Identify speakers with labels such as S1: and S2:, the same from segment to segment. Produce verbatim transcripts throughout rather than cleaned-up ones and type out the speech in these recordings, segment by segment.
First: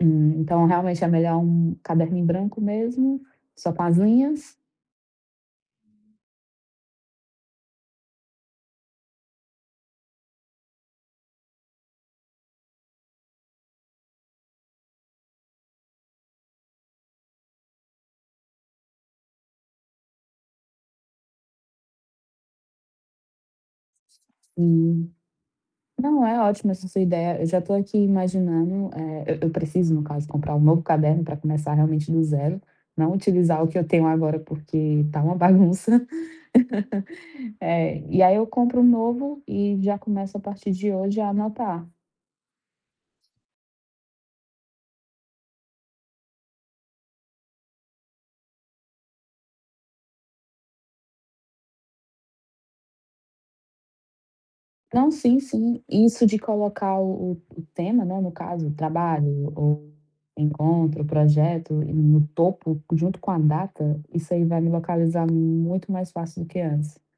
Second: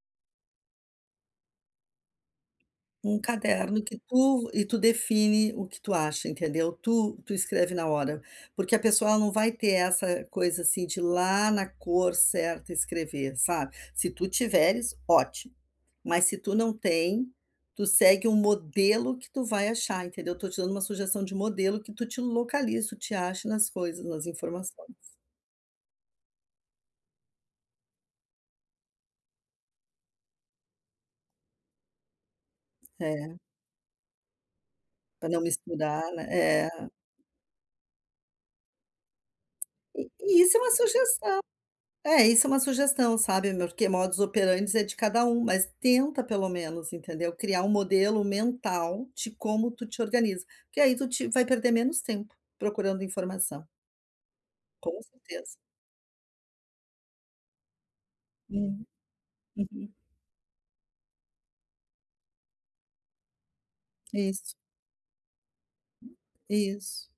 S1: Então, realmente, é melhor um caderno em branco
S2: Um
S1: mesmo, só
S2: caderno
S1: com as
S2: que tu
S1: linhas
S2: e tu define o que tu acha, entendeu, tu tu escreve na hora. Porque a pessoa, ela não vai ter essa coisa, assim, de ir lá na cor certa escrever, sabe. Se tu tiveres, ótimo, mas se tu não tem, tu segue um modelo que tu vai achar, entendeu. Estou te dando um sugestão de modelo que tu te localiza, tu te ache nas coisas, nas informações.
S1: Hum. Não, é ótima essa sua ideia, eu já estou aqui imaginando, eh, eu eu preciso no caso comprar um novo caderno pra começar, realmente, no zero, não
S2: É.
S1: utilizar o que eu tenho agora, porque tá
S2: Pra
S1: uma
S2: não misturar,
S1: bagunça.
S2: né é.
S1: Eh, e aí eu compro um novo e já
S2: E
S1: começo a
S2: e isso é uma
S1: partir de hoje a
S2: sugestão.
S1: anotar.
S2: É, isso é uma sugestão, sabe, morque modus operandi é de cada um, mas tenta pelo menos, entendeu, criar um modelo mental de como tu te organiza, porque aí tu te vai perder menos tempo procurando informação. Com
S1: Não, sim,
S2: certeza.
S1: sim. Isso de colocar o o o tema, né, no caso,
S2: Hum.
S1: trabalho ou
S2: Uhum.
S1: encontro, projeto, e no topo, junto com a data, isso aí
S2: Isso.
S1: vai me localizar muito mais fácil do que antes.
S2: Isso,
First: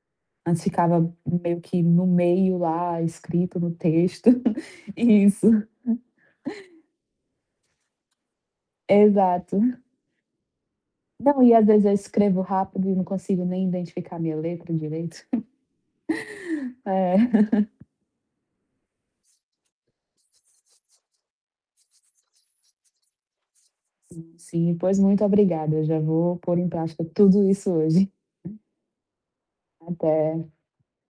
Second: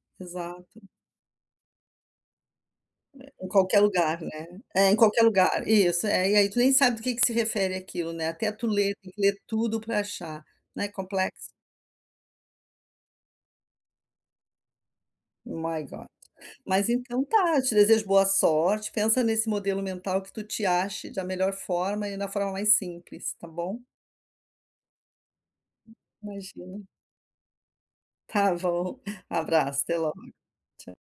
S1: Antes
S2: exato.
S1: ficava meio que no meio lá,
S2: Em
S1: escrito no
S2: qualquer lugar,
S1: texto.
S2: né. É, em qualquer
S1: Isso.
S2: lugar isso, é, e aí tu nem sabe do que que se refere aquilo, né, até tu ler tem que ler
S1: Exato.
S2: tudo pra achar, né,
S1: Não,
S2: complexo.
S1: e às vezes eu escrevo rápido e não consigo nem identificar a minha letra direito.
S2: My God. Mas
S1: É.
S2: então tá, eu te desejo boa sorte, pensa nesse modelo mental que tu te ache da melhor forma e na forma mais simples, tá bom.
S1: Sim, pois muito obrigada, eu já vou pôr em
S2: Imagina.
S1: prática tudo isso hoje.
S2: Tá bom. Abraço, até logo.
S1: Até.
S2: Tch